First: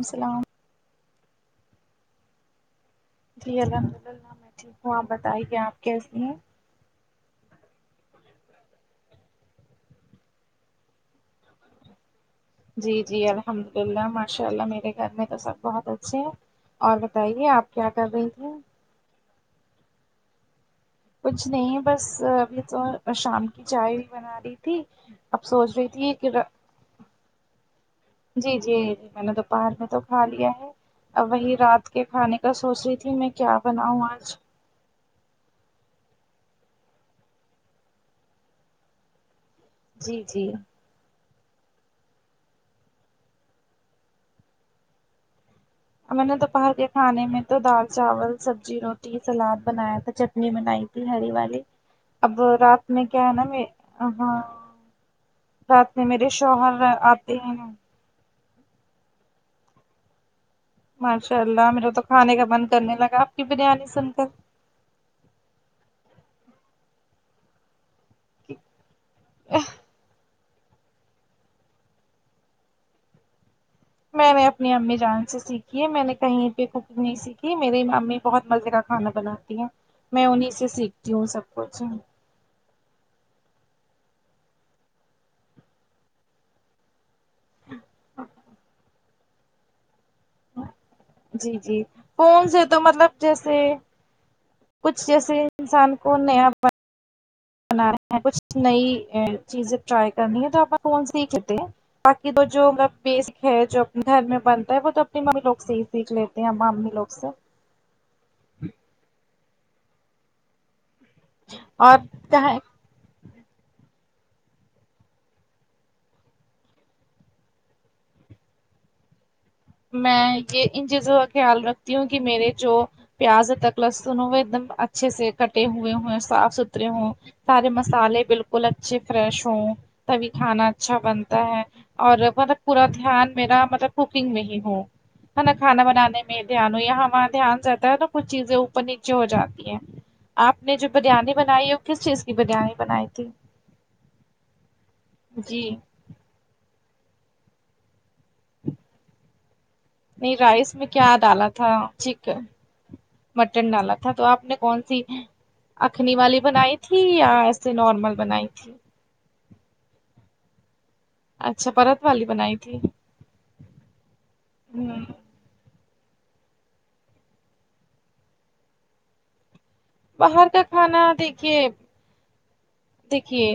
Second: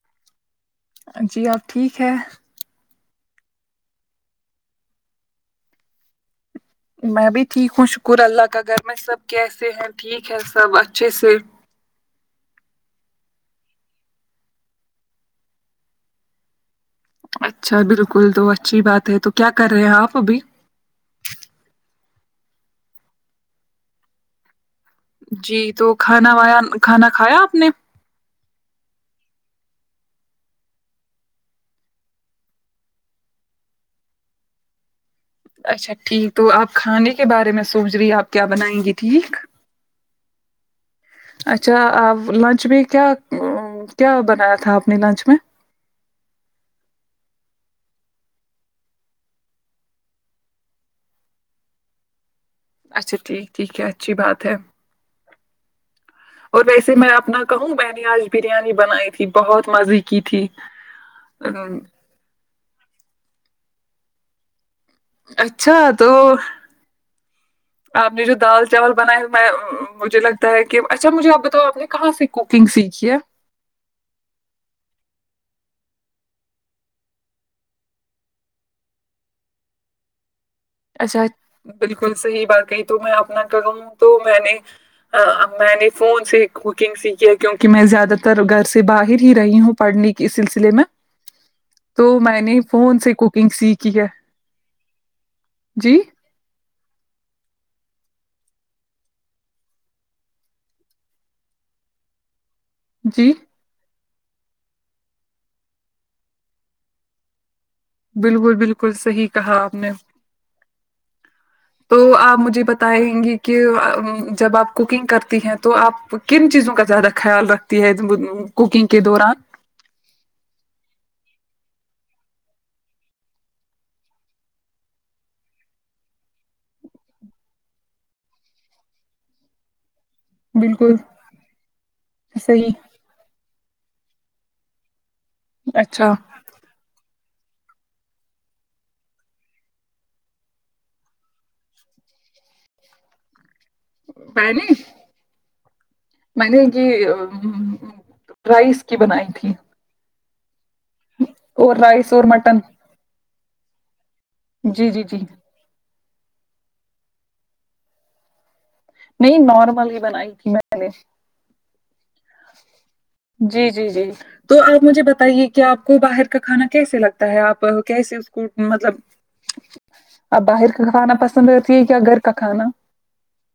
السلام جی آپ ٹھیک ہے جی الحمد للہ میں ٹھیک ہوں آپ بتائیے آپ کیسی ہیں میں بھی ٹھیک ہوں شکور اللہ کا گھر میں سب کیسے ہیں ٹھیک ہے سب اچھے سے جی جی الحمد اللہ ماشاء اللہ میرے گھر میں تو سب بہت اچھے ہیں اور بتائیے آپ اچھا کیا کر بالکل رہی تو تھی اچھی بات ہے تو کیا کر رہے ہیں آپ ابھی کچھ نہیں بس ابھی تو شام کی چائے بنا رہی تھی اب جی سوچ تو رہی تھی کہ کھانا وایا کھانا کھایا آپ نے جی جی جی میں نے دوپہر میں تو کھا لیا ہے آب وہی رات کے کھانے کا سونچ رہی تھی میں کیا بناؤں آج اچھا ٹھیک تو آپ کھانے کے بارے میں سونچ رہی آپ کیا بنائیں گی ٹھیک جی جی اچھا اب لنچ میں کیا کیا بنایا تھا آپ نے لنچ میں میں نے دوپہر کے کھانے میں تو دال چاول سبزی روٹی سلاد بنایا تھا چ نی منائی تھی ہری والی اب رات میں اچھا کیا ہے نا ٹھیک میں ٹھیک ہے اچھی ہاں بات ہے رات میں میرے اور شوہر ویسے میں آتے اپنا ہیں کہوں میں نے آج بریانی بنائی تھی بہت مزے کی تھی ماشاء اللہ میرے تو کھانے کا من کرنے لگا آپ کی بریانی سن کر اچھا تو آپ نے جو دال چاول بنائے میں مجھے لگ ت ہے کہ اچھا مجھے آپ بتاؤ آپ نے کہاں سے کوکنگ سیکھی ہے میں نے اپنی امی جان سے سیکھی ہے میں نے کہیں پے کوکنگ نہیں سیکھی میرے امی بہت مزے کھانا بناتی ہیں میں ان ہی سے سیکھ اچھا بالکل صحیح بات کہی تو میں اپنا کروں تو میں نے میں نے فون سے کوکنگ سیکھی ہے کیوںکہ میں زیادہ تر گھر سے باہر ہی رہی ہوں پڑھنے کے سلسلے میں جی جی تو میں فون نے تو فون سے مطلب کوکنگ جیسے سیکھی ہے کچھ جیسے انسان جی کو نیا بنا رہے ہیں کچھ نئی چیز ٹرائی کرنی ہے تو کون سی کہتے ہیں باقی تو جو میں جی بیسک ہے جو اپنے گھر میں بنتا ہے وہ تو اپنی ممی لوگ سے ہی سیکھ لیتے ہیں امی لوگ سے بالکل بالکل صحیح کہا آپ نے۔ تو آپ اور مجھے بتا بتائیں گی کہ جب آپ کوکنگ کرتی ہیں تو آپ کن چیزوں کا زیادہ خیال رکھ تی ہے کوکنگ کے دوران میں یہ ان چیزوں کا خیال رکھتی ہوں کہ میرے جو پیاز تک لہسن ہوئے ایک دم اچھے سے کٹے ہوئے ہو صاف ستھرے ہوں سارے مسالے بالکل اچھے فریش ہوں تبھی کھانا بالکل اچھا بنتا ہے اور مطلب پورا صحیح دھیان میرا مطلب کوکنگ میں ہی ہو ورنہ کھانا اچھا بنانے میں دھیان ہوں یا ہمارا دھیان رہتا ہے نا کچھ چیزیں اوپر نیچے ہو جاتی ہیں آپ نے جو بریانی بنائی ہے وہ کس چیز کی بریانی بنائی تھی میں نے جی میں نے یہ رائس کی بنائی تھی نہیں رائس میں کیا ڈالا تھا اور رائس اور چکن مٹن مٹن ڈالا تھا تو آپ نے کون جی جی سی جی اخنی والی بنائی تھی یا ایسے نارمل بنائی تھی نہیں نارمل ہی بنائی تھی میں نے اچھا پرت والی بنائی تھی جی جی جی تو آپ ہ مجھے بتائیے کہ آپ کو باہر کا کھانا کیسے لگتا ہے آپ کیسے اس کو مطلب اپ باہر کا کھانا پسند کرتی ہے کیا گھر کا کھانا دیکھیے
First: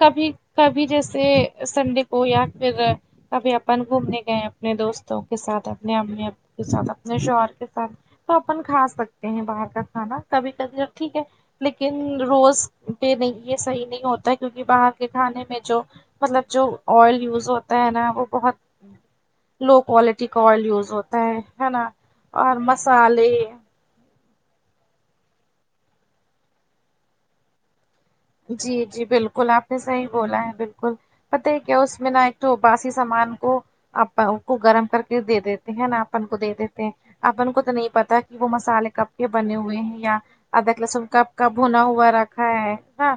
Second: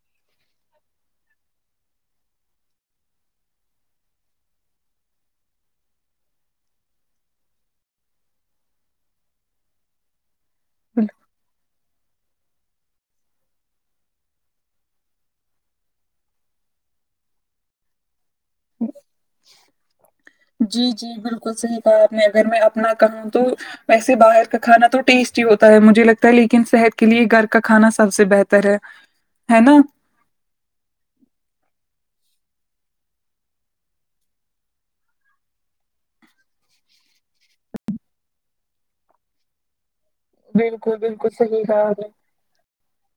کبھی کبھی جیسے سنڈے کو یا پھر کبھی اپن گھومنے گئے اپنے دوستوں کے ساتھ اپنے امی ابو کے ساتھ اپنے شوہر کے ساتھ تو اپن کھا سکتے ہیں باہر کا کھانا کبھی کبھی [unintelligible] ب ٹھیک ہے لیکن روز پہ نہیں یہ صحیح نہیں ہوتا کیونکہ باہر کے کھانے میں جو مطلب جو آئل یوز ہوتا ہے نا وہ بہت لو کوالٹی کا آئل جی یوز جی ہوتا ہے بالکل ہے صحیح نا کہا آپ نے اگر اور میں اپنا کہوں مسالے تو ویسے باہر کا کھانا تو ٹیسٹی ہوتا ہے مجھے لگتا ہے لیکن صحت کے لیے گھر کا کھانا سب سے بہتر ہے جی جی بالکل ہے آپ نا نے صحیح بولا ہے بالکل پتہ ہے کیا اس میں نہ ایک تو باسی سامان کو اپن کو گرم کر کے دے دیتے ہیں نا اپن کو دے دیتے ہیں اپن کو تو نہیں پتا کہ وہ مسالے کب کے بنے ہوئے ہیں یا ادرک بالکل لہسن بالکل کپ کا صحیح بھونا کہا آپ نے ہوا رکھا ہے ہا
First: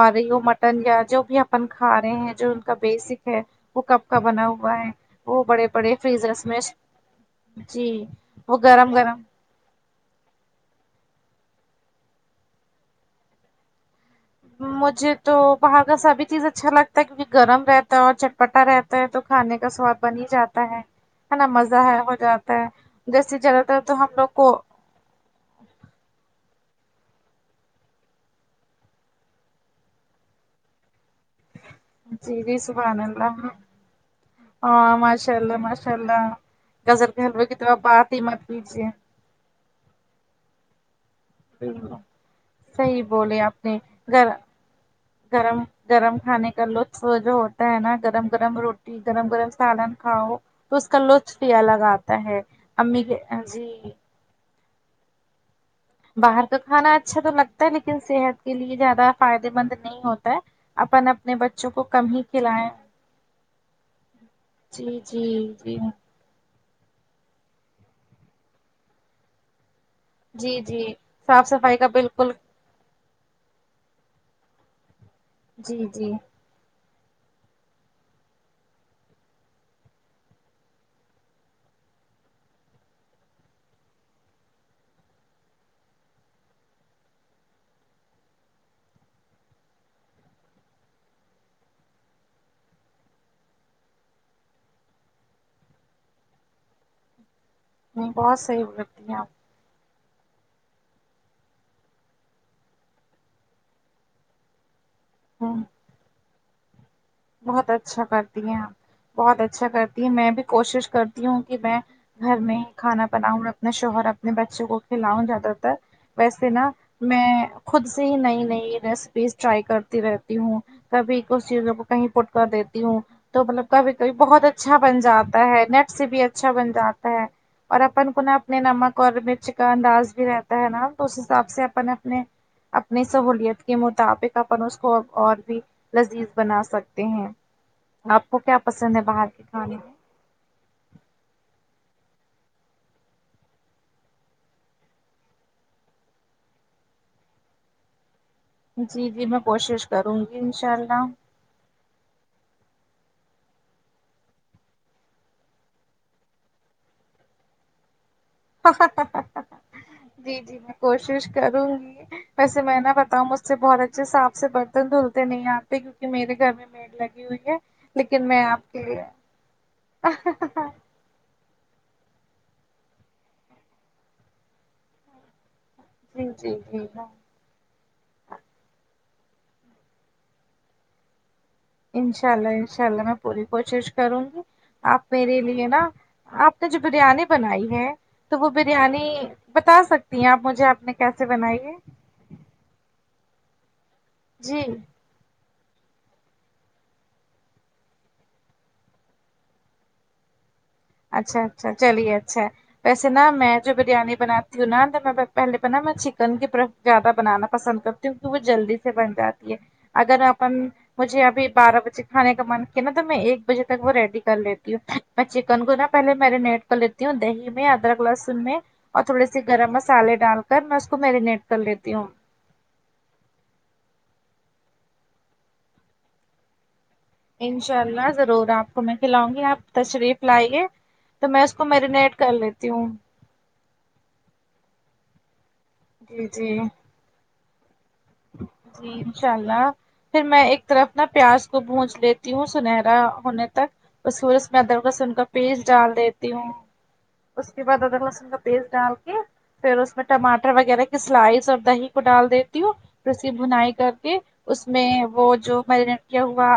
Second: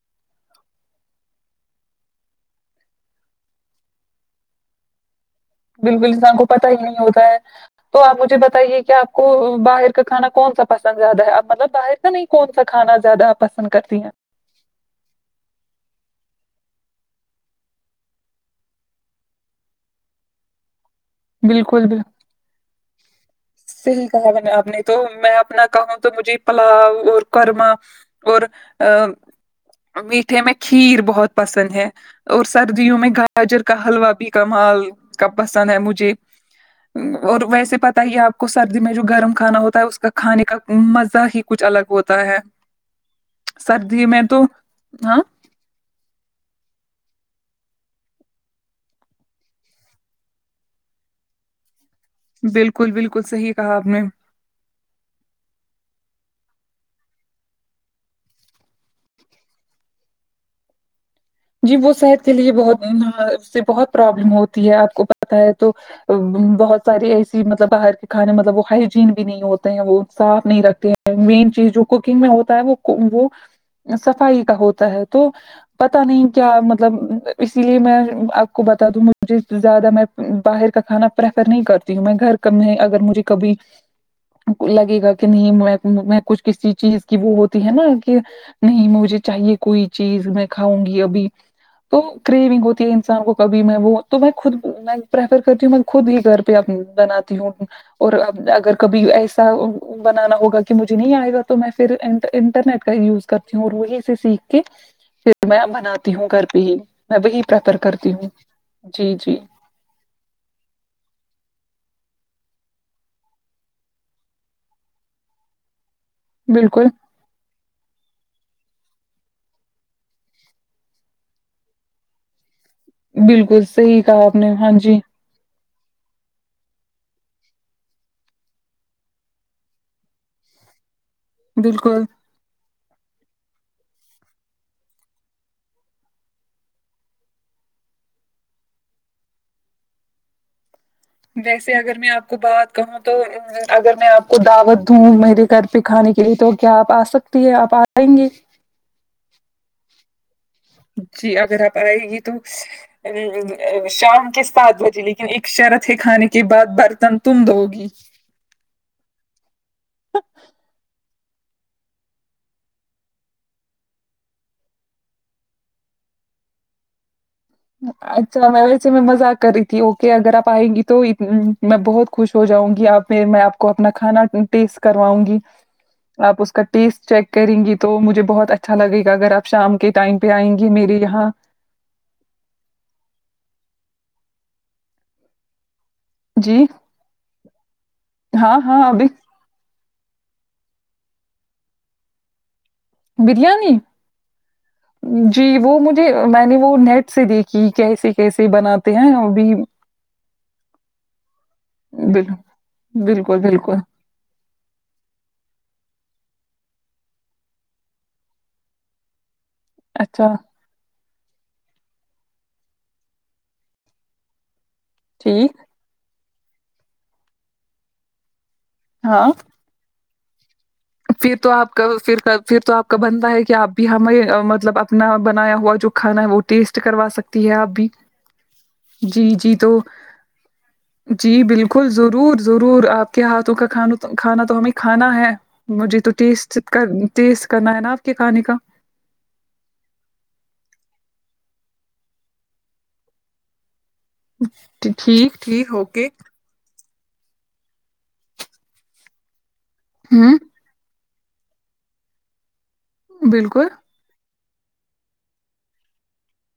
اور یو مٹن یا جو بھی اپن کھا رہے ہیں جو ان کا بیسک ہے وہ کب کا بنا ہوا ہے وہ بڑے بڑے بالکل انسان کو فریزرس میں پتا ہی نہیں ہوتا ہے جی تو آپ مجھے وہ بتائیے کہ گرم آپ گرم کو باہر کا کھانا کون سا پسند زیادہ ہے اب مطلب باہر کا نہیں کون سا کھانا زیادہ آپ پسند کرتی ہیں مجھے تو باہر کا سبھی چیز اچھا لگتا ہے کیونکہ گرم رہتا ہے اور چٹ پٹا رہتا ہے تو کھانے کا سواد بن ہی جاتا ہے ہے نا مزہ بالکل ہے بالکل ہو جاتا ہے جیسے زیادہ تر تو صحیح ہم لوگ کہا میں کو نے آپ نے تو میں اپنا کہوں تو مجھے پلاؤ اور قورمہ اور ا میٹھے میں کھیر بہت پسند ہے جی اور جی سردیوں سبحان میں اللہ گاجر کا حلوہ بھی کمال ہاں کا ماشاء اللہ پسند ہے ماشاء مج جھے اللہ گزر کے اور حلوے کی تو ویسے آپ پتہ بات ہی آپ مت کو سردی کیجیے میں جو گرم کھانا ہوتا ہے اس کا کھانے کا مزہ ہی کچھ الگ ہوتا ہے صحیح بولے آپ نے سردی میں گھر تو ہاں گرم گرم کھانے کا لطف جو ہوتا ہے نا گرم گرم روٹی گرم گرم سالن کھاؤ تو اس کا لطف بھی الگ آتا ہے بالکل امی کے بالکل صحیح جی کہا آپ نے باہر کا کھانا اچھا تو لگتا ہے لیکن صحت کے لیے زیادہ فائدے مند نہیں ہوتا ہے اپن اپنے ب جی وہ صحت کے لیے بہت اس سے بہت پرابلم ہوتی ہے آپ جی کو جی پتا ہے تو جی بہت سارے ایسی مطلب باہر کے کھانے مطلب وہ ہائجین بھی نہیں ہوتے ہیں وہ صاف جی نہیں جی رکھتے ہیں صاف مین چیز صفائی جو کا کوکنگ میں بالکل ہوتا ہے وہ وہ صفائی کا ہوتا ہے تو جی پتا جی نہیں کیا مطلب اسی لیے میں آپ کو بتا دوں مجھے زیادہ میں باہر کا کھانا پریفر نہیں کرتی ہوں میں گھر میں اگر مجھے کبھی لگے گا کہ نہیں میں میں کچھ کسی چیز کی وہ ہوتی ہے نا کہ نہیں مجھے چاہیے کوئی چیز میں کھاؤں گی ابھی تو کریونگ ہوتی ہے انسان کو کبھی میں وہ تو میں خود میں پریفر کرتی ہوں خود ہی گھر پہ بناتی ہوں نہیں اور بہت صحیح اگر کبھی بولتی ہیں آپ ایسا بنانا ہوگا کہ مجھے نہیں آئے گا تو میں پھر انٹرنیٹ کا یوز کرتی ہوں اور وہی سے سیکھ کے پھر ہ میں بناتی ہوں گھر پہ ہی میں وہی بہت پریفر اچھا کرتی ہوں جی جی یہ میں بھی کوشش کرتی ہوں کہ میں گھر میں کھانا بناؤں اپنے شوہر اپنے بچوں کو کھلاؤں زیادہ تر ویسے نا بالکل میں خود سے ہی نئی نئی ریسپیز ٹرائی کرتی رہتی ہوں کبھی کچھ چیزوں کو کہیں پٹ کر دیتی ہوں تو بالکل مطلب کبھی صحیح کبھی کہا آپ بہت نے ہاں اچھا بن جی جاتا ہے نیٹ سے بھی اچھا بن جاتا ہے اور اپن کو نہ اپنے نمک اور مرچ کا انداز بھی رہتا ہی نا تو اس تو اب سے اپن بالکل اپنے اپ نی سہلیت کے مطابق اپن اس کو اور بھی لذیذ بنا سک تے ہیں آپ کو کیا پسند ہے باہر کے کھانے ویسے اگر میں آپ کو بات کہوں تو اگر میں آپ کو دعوت دوں میرے گھر پہ کھانے کے لیے تو کیا آپ آ سکتی ہے آپ آئیں گے جی جی میں کوشش کروں گی انشاء اللہ جی اگر آپ پر آئے گی تو ا شام کے سات بجے لیکن ایک شرط ہے کھانے کے بعد برتن تم دھو گی جی جی میں کوشش کروں گی ویسے میں نہ بتاؤں مجھ سے بہت اچھے صاف سے برتن دھلتے نہیں آتے کیونکے میرے گھر میں نیٹ لگی ہو ئی ہے لیکن اچھا میں آپ کے ویسے میں لیے مذاق کر رہی تھی اوکے اگر آپ آئیں گی تو ایک دن میں بہت خوش ہو جاؤں گی آپ میں میں آپ کو اپنا کھانا ٹیسٹ کرواؤں گی جی آپ اس جی کا جی ٹیسٹ چیک کریں گی تو مجھے بہت اچھا لگے گا اگر آپ شام کے ٹائم پہ آئیں گے میرے یہاں انشاء اللہ انشاء اللہ میں پوری کوشش کروں گی آپ میرے لیے نا آپ جی نے جو بریانی بنائی ہے تو وہ ہاں ہاں بریانی ابھی بتا سک تی آپ مجھے آپ نے کیسے بنائی ہے بریانی جی جی وہ مجھے میں نے وہ نیٹ سے دیکھی کیسے کیسے بناتے ہیں ابھی اچھا اچھا چلیے بل- اچھا ہے ویسے نا بالکل میں جو بالکل بریانی بنا کیوں نہ پہلے بنا میں چکن کی پرف زیادہ بنانا پسند کرتی ہوں کہ وہ جلدی سے بن جاتی ہے اگر اچھا اپن مجھے ابھی بارہ بجے کھانے کا من کیا نا تو میں ایک بجے تک وہ ریڈی کر لیتی ہوں میں چک ٹھیک ن کو نہ پہلے میرینیٹ کر لیتی ہوں دہی میں ادرک لہسن میں اور تھوڑے ہاں سے گرم مسا مسالے ڈال کر میں اسے پھر تو آپ کل پھر کل پھر تو آپ کا بنتا ہے کہ آپ بھی ہمیں مطلب اپنا بنایا ہوا جو کھانا ہے وہ ٹیسٹ کروا سکے انشاء اللہ ضرور آپ کو میں کھلاؤں گی جی آپ تو تشریف لائیے تو جی میں اس کو بلکل میرینیٹ کر ضرور لیتی ضرور ہوں آپ کے ہاتھوں کا کھانا کھانا تو ہمیں کھانا ہے مجھے تو جی ٹیسٹ جی کر ٹیسٹ کرنا ہے نا آپ کے کھانے کا جی انشاء اللہ پھر میں ایک طرف نا پیاس کو بونھچ لیتی ہوں سنہرا ہونے تک اور ٹھوڑا سا میں ادرک لہسن کا ٹھیک پیس ٹھیک ڈال اوکے دیتی ہوں اس کے بعد ادرک لہسن کا پیسٹ ڈال کے پھر اس میں ہوں ٹماٹر وغیرہ سلائس اور دہی کو ڈال دیتی ہوں پھر اس کی بالکل بھونائی کر کے اس میں وہ جو میرینیٹ کیا ہوا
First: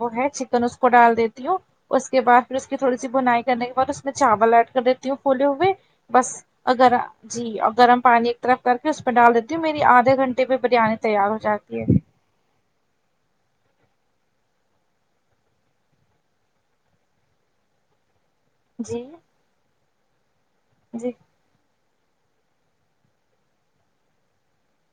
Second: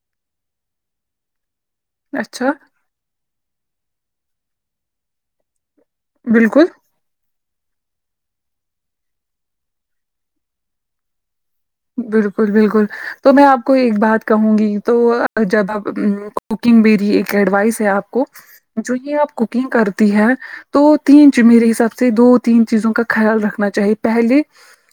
وہ ہے چکن اس کو ڈال دی تی ہوں اس کے بعد اچھا پھر اس کی تھوڑی سی بھونائی کرنے کے بعد اس میں چاول ایڈ کر دیتی ہوں پھولے ہوئے بس بالکل اگر جی اور گرم پانی ایک طرف کر کے اس میں ڈال دیتی ہوں میری آدھے گھنٹے پہ بریانی تیار ہو جاتی ہے بالکل بالکل تو میں آپ کو ایک بات کہوں گی تو جب آپ کوکنگ میری ایک ایڈوائس ہے آپ کو جو جی یہ آپ کوکنگ کرتی ہے تو تین جی میرے حساب سے دو تین چیزوں کا خیال رکھنا چاہیے پہلے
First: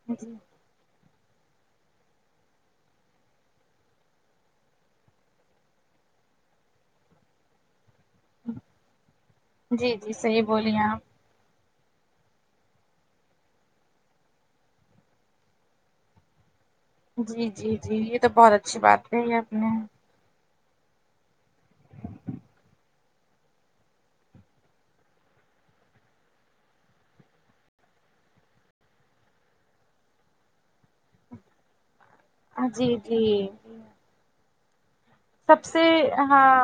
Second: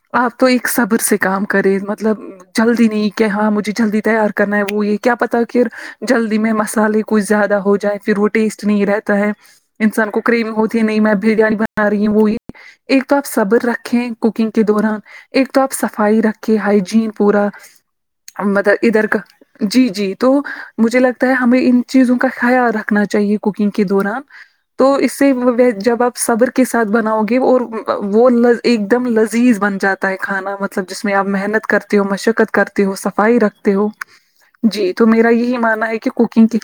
جی آپ تو صبر سے کام کرے مطلب جلدی نہیں کہ ہاں مجھے جلدی تیار کرنا ہے وہ یہ کیا پتہ کہ جلدی میں مسالے کچھ زیادہ ہو جائے پھر وہ ٹیسٹ نہیں رہتا ہے جی انسان جی کو صحیح کریمی بولی ہوتی ہے میری آپ ماں بریانی بنا رہی ہے وہ یہ ایک تو آپ صبر رکھیں کوکنگ کے دوران ایک تو آپ صفائی رکھ کہ ہایجین پورا جی جی جی یہ تو بہت اچھی مطلب ادھر بات کا کہی آپ نے جی جی تو مجھے لگتا ہے ہمیں ان چیزوں کا خیال رکھنا چاہیے کوکنگ کے دوران تو اس سے مطلب جب آپ صبر کے ساتھ بناؤ گے اور وہ لز ایک دم لذیذ بن جاتا ہے کھانا مطلب جس میں آپ محنت کرتے ہو مشقت کرتے ہو جی جی صفائی رکھتے ہو جی تو میرا یہی سب سے ماننا ہے کہ ہاں کوکنگ کی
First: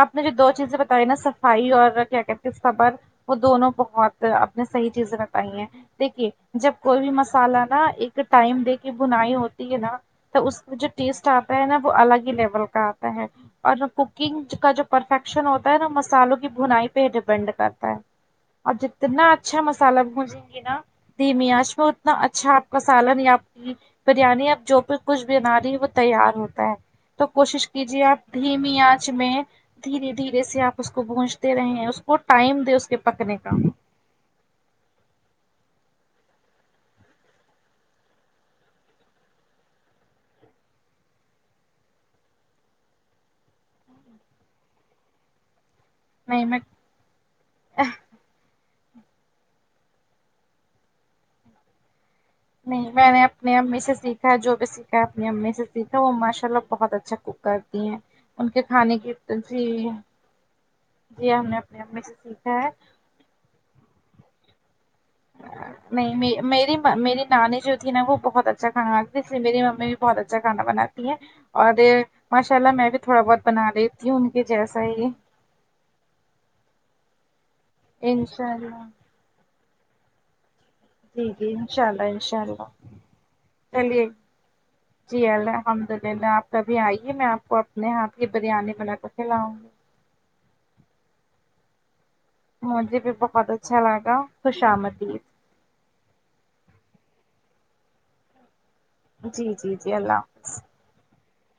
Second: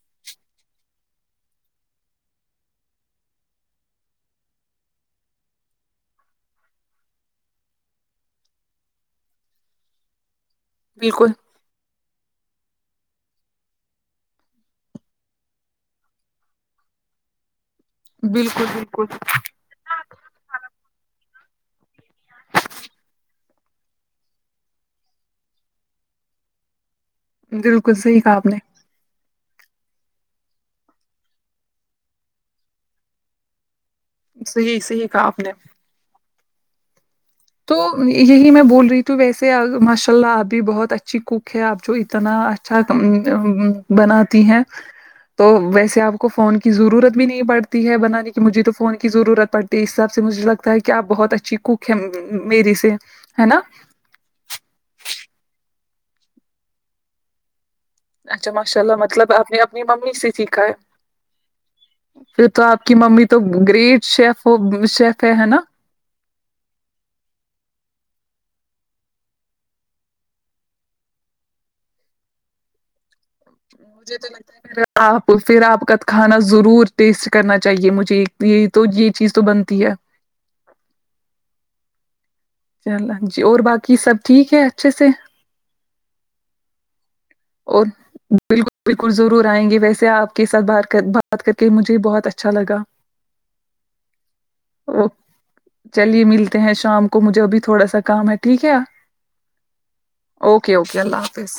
آپ نے جو دو چیزیں بتائی نا صفائی اور کیا کہتے ہیں صبر وہ دونوں بہت اپ نے صحیح چیزیں بتائی ہیں دیکھیے جب کوئی بھی مسالہ نا ایک ٹائم دے کے بھونائی ہو تی ہے نا تو اس میں جو ٹیسٹ بالکل آتا ہے نا وہ الگ ہی لیول کا آتا ہے اور کوکنگ کا جو پرفیکشن ہوتا ہے نا مسالوں کی بھونائی پہ ہی ڈیپینڈ کرتا ہے بالکل اور بالکل جتنا اچھا مسالہ بھونجے نا دھیمی انچ میں اتنا اچھا آپ کا سالن یا آپ کی بریانی اب جو بھی کچھ بنا رہی ہے وہ تیار ہوتا ہے تو کوشش بالکل کیجیے آپ صحیح کہا نے دھیمی آنچ میں دھیرے دھیرے سے آپ اس کو پونچتے رہے ہیں اس کو ٹائم دے اس کے پکنے کا صحیح صحیح کہاں آپ نے تو یہی میں بول رہی تھی ویسے ماشاء اللہ آپ بھی بہت اچھی کوک ہے آپ جو اتنا اچھا بناتی ہیں تو ویسے آپ کو نہیں فون میں کی ضرورت نہیں پڑتی ہے بنانے کی مجھے تو فون کی ضرورت پڑتی ہے اس حساب سے مجھے لگتا ہے کہ آپ بہت اچھی کوک ہے میری نہیں سے میں نے ہے اپنے نا امی سیکھ ا جو بھی سیکھا ہے اپنی امی سے سیکھا وہ ماشاء اللہ بہت اچھا کوک کرتی ہیں ان اچھا کے ماشاء کھانے اللہ کی مطلب آپ نے جی اپنی ممی سے سیکھا ہے جی ہم نے اپنی امی سے سیکھا ہے کہ ممی تو گریٹ شیف ہو شیف ہے ہے نا نہیں میری میری نانی جو تھی نا وہ بہت اچھا کھانا [unintelligible] اس لیے میری ممی بہت اچھا کھانا بناتی ہیں اور ماشاء اللہ میں بھی تھوڑا بہت بنا لیتی ہوں مجھے ان تو کے لگتا ہے جیسا ہی آپ پھر آپ کا کھانا ضرور ٹیسٹ کرنا چاہیے مجھے انشاء یہی اللہ تو یہ چیز تو بنتی ہے جی انشاء اللہ انشاء اللہ انشاءاللہ۔ جی اور باقی چلیے سب ٹھیک ہے اچھے سے جی الحمد للہ آپ کبھی آئیے میں آپ کو اور اپنے ہاتھ کی بالکل بریانی بنا کر بالکل ضرور کھلاؤں گی آئیں گے ویسے آپ کے سات بات کر بات کر کے مجھے بہت اچھ مجھے بھی بہت اچھا لگا اوکے۔ خوشامدید چلیے ملتے ہیں شام کو مجھے ابھی تھوڑا سا کام ہے ٹھیک ہے جی جی جی اللہ حافظ اوکے اوکے اللہ حافظ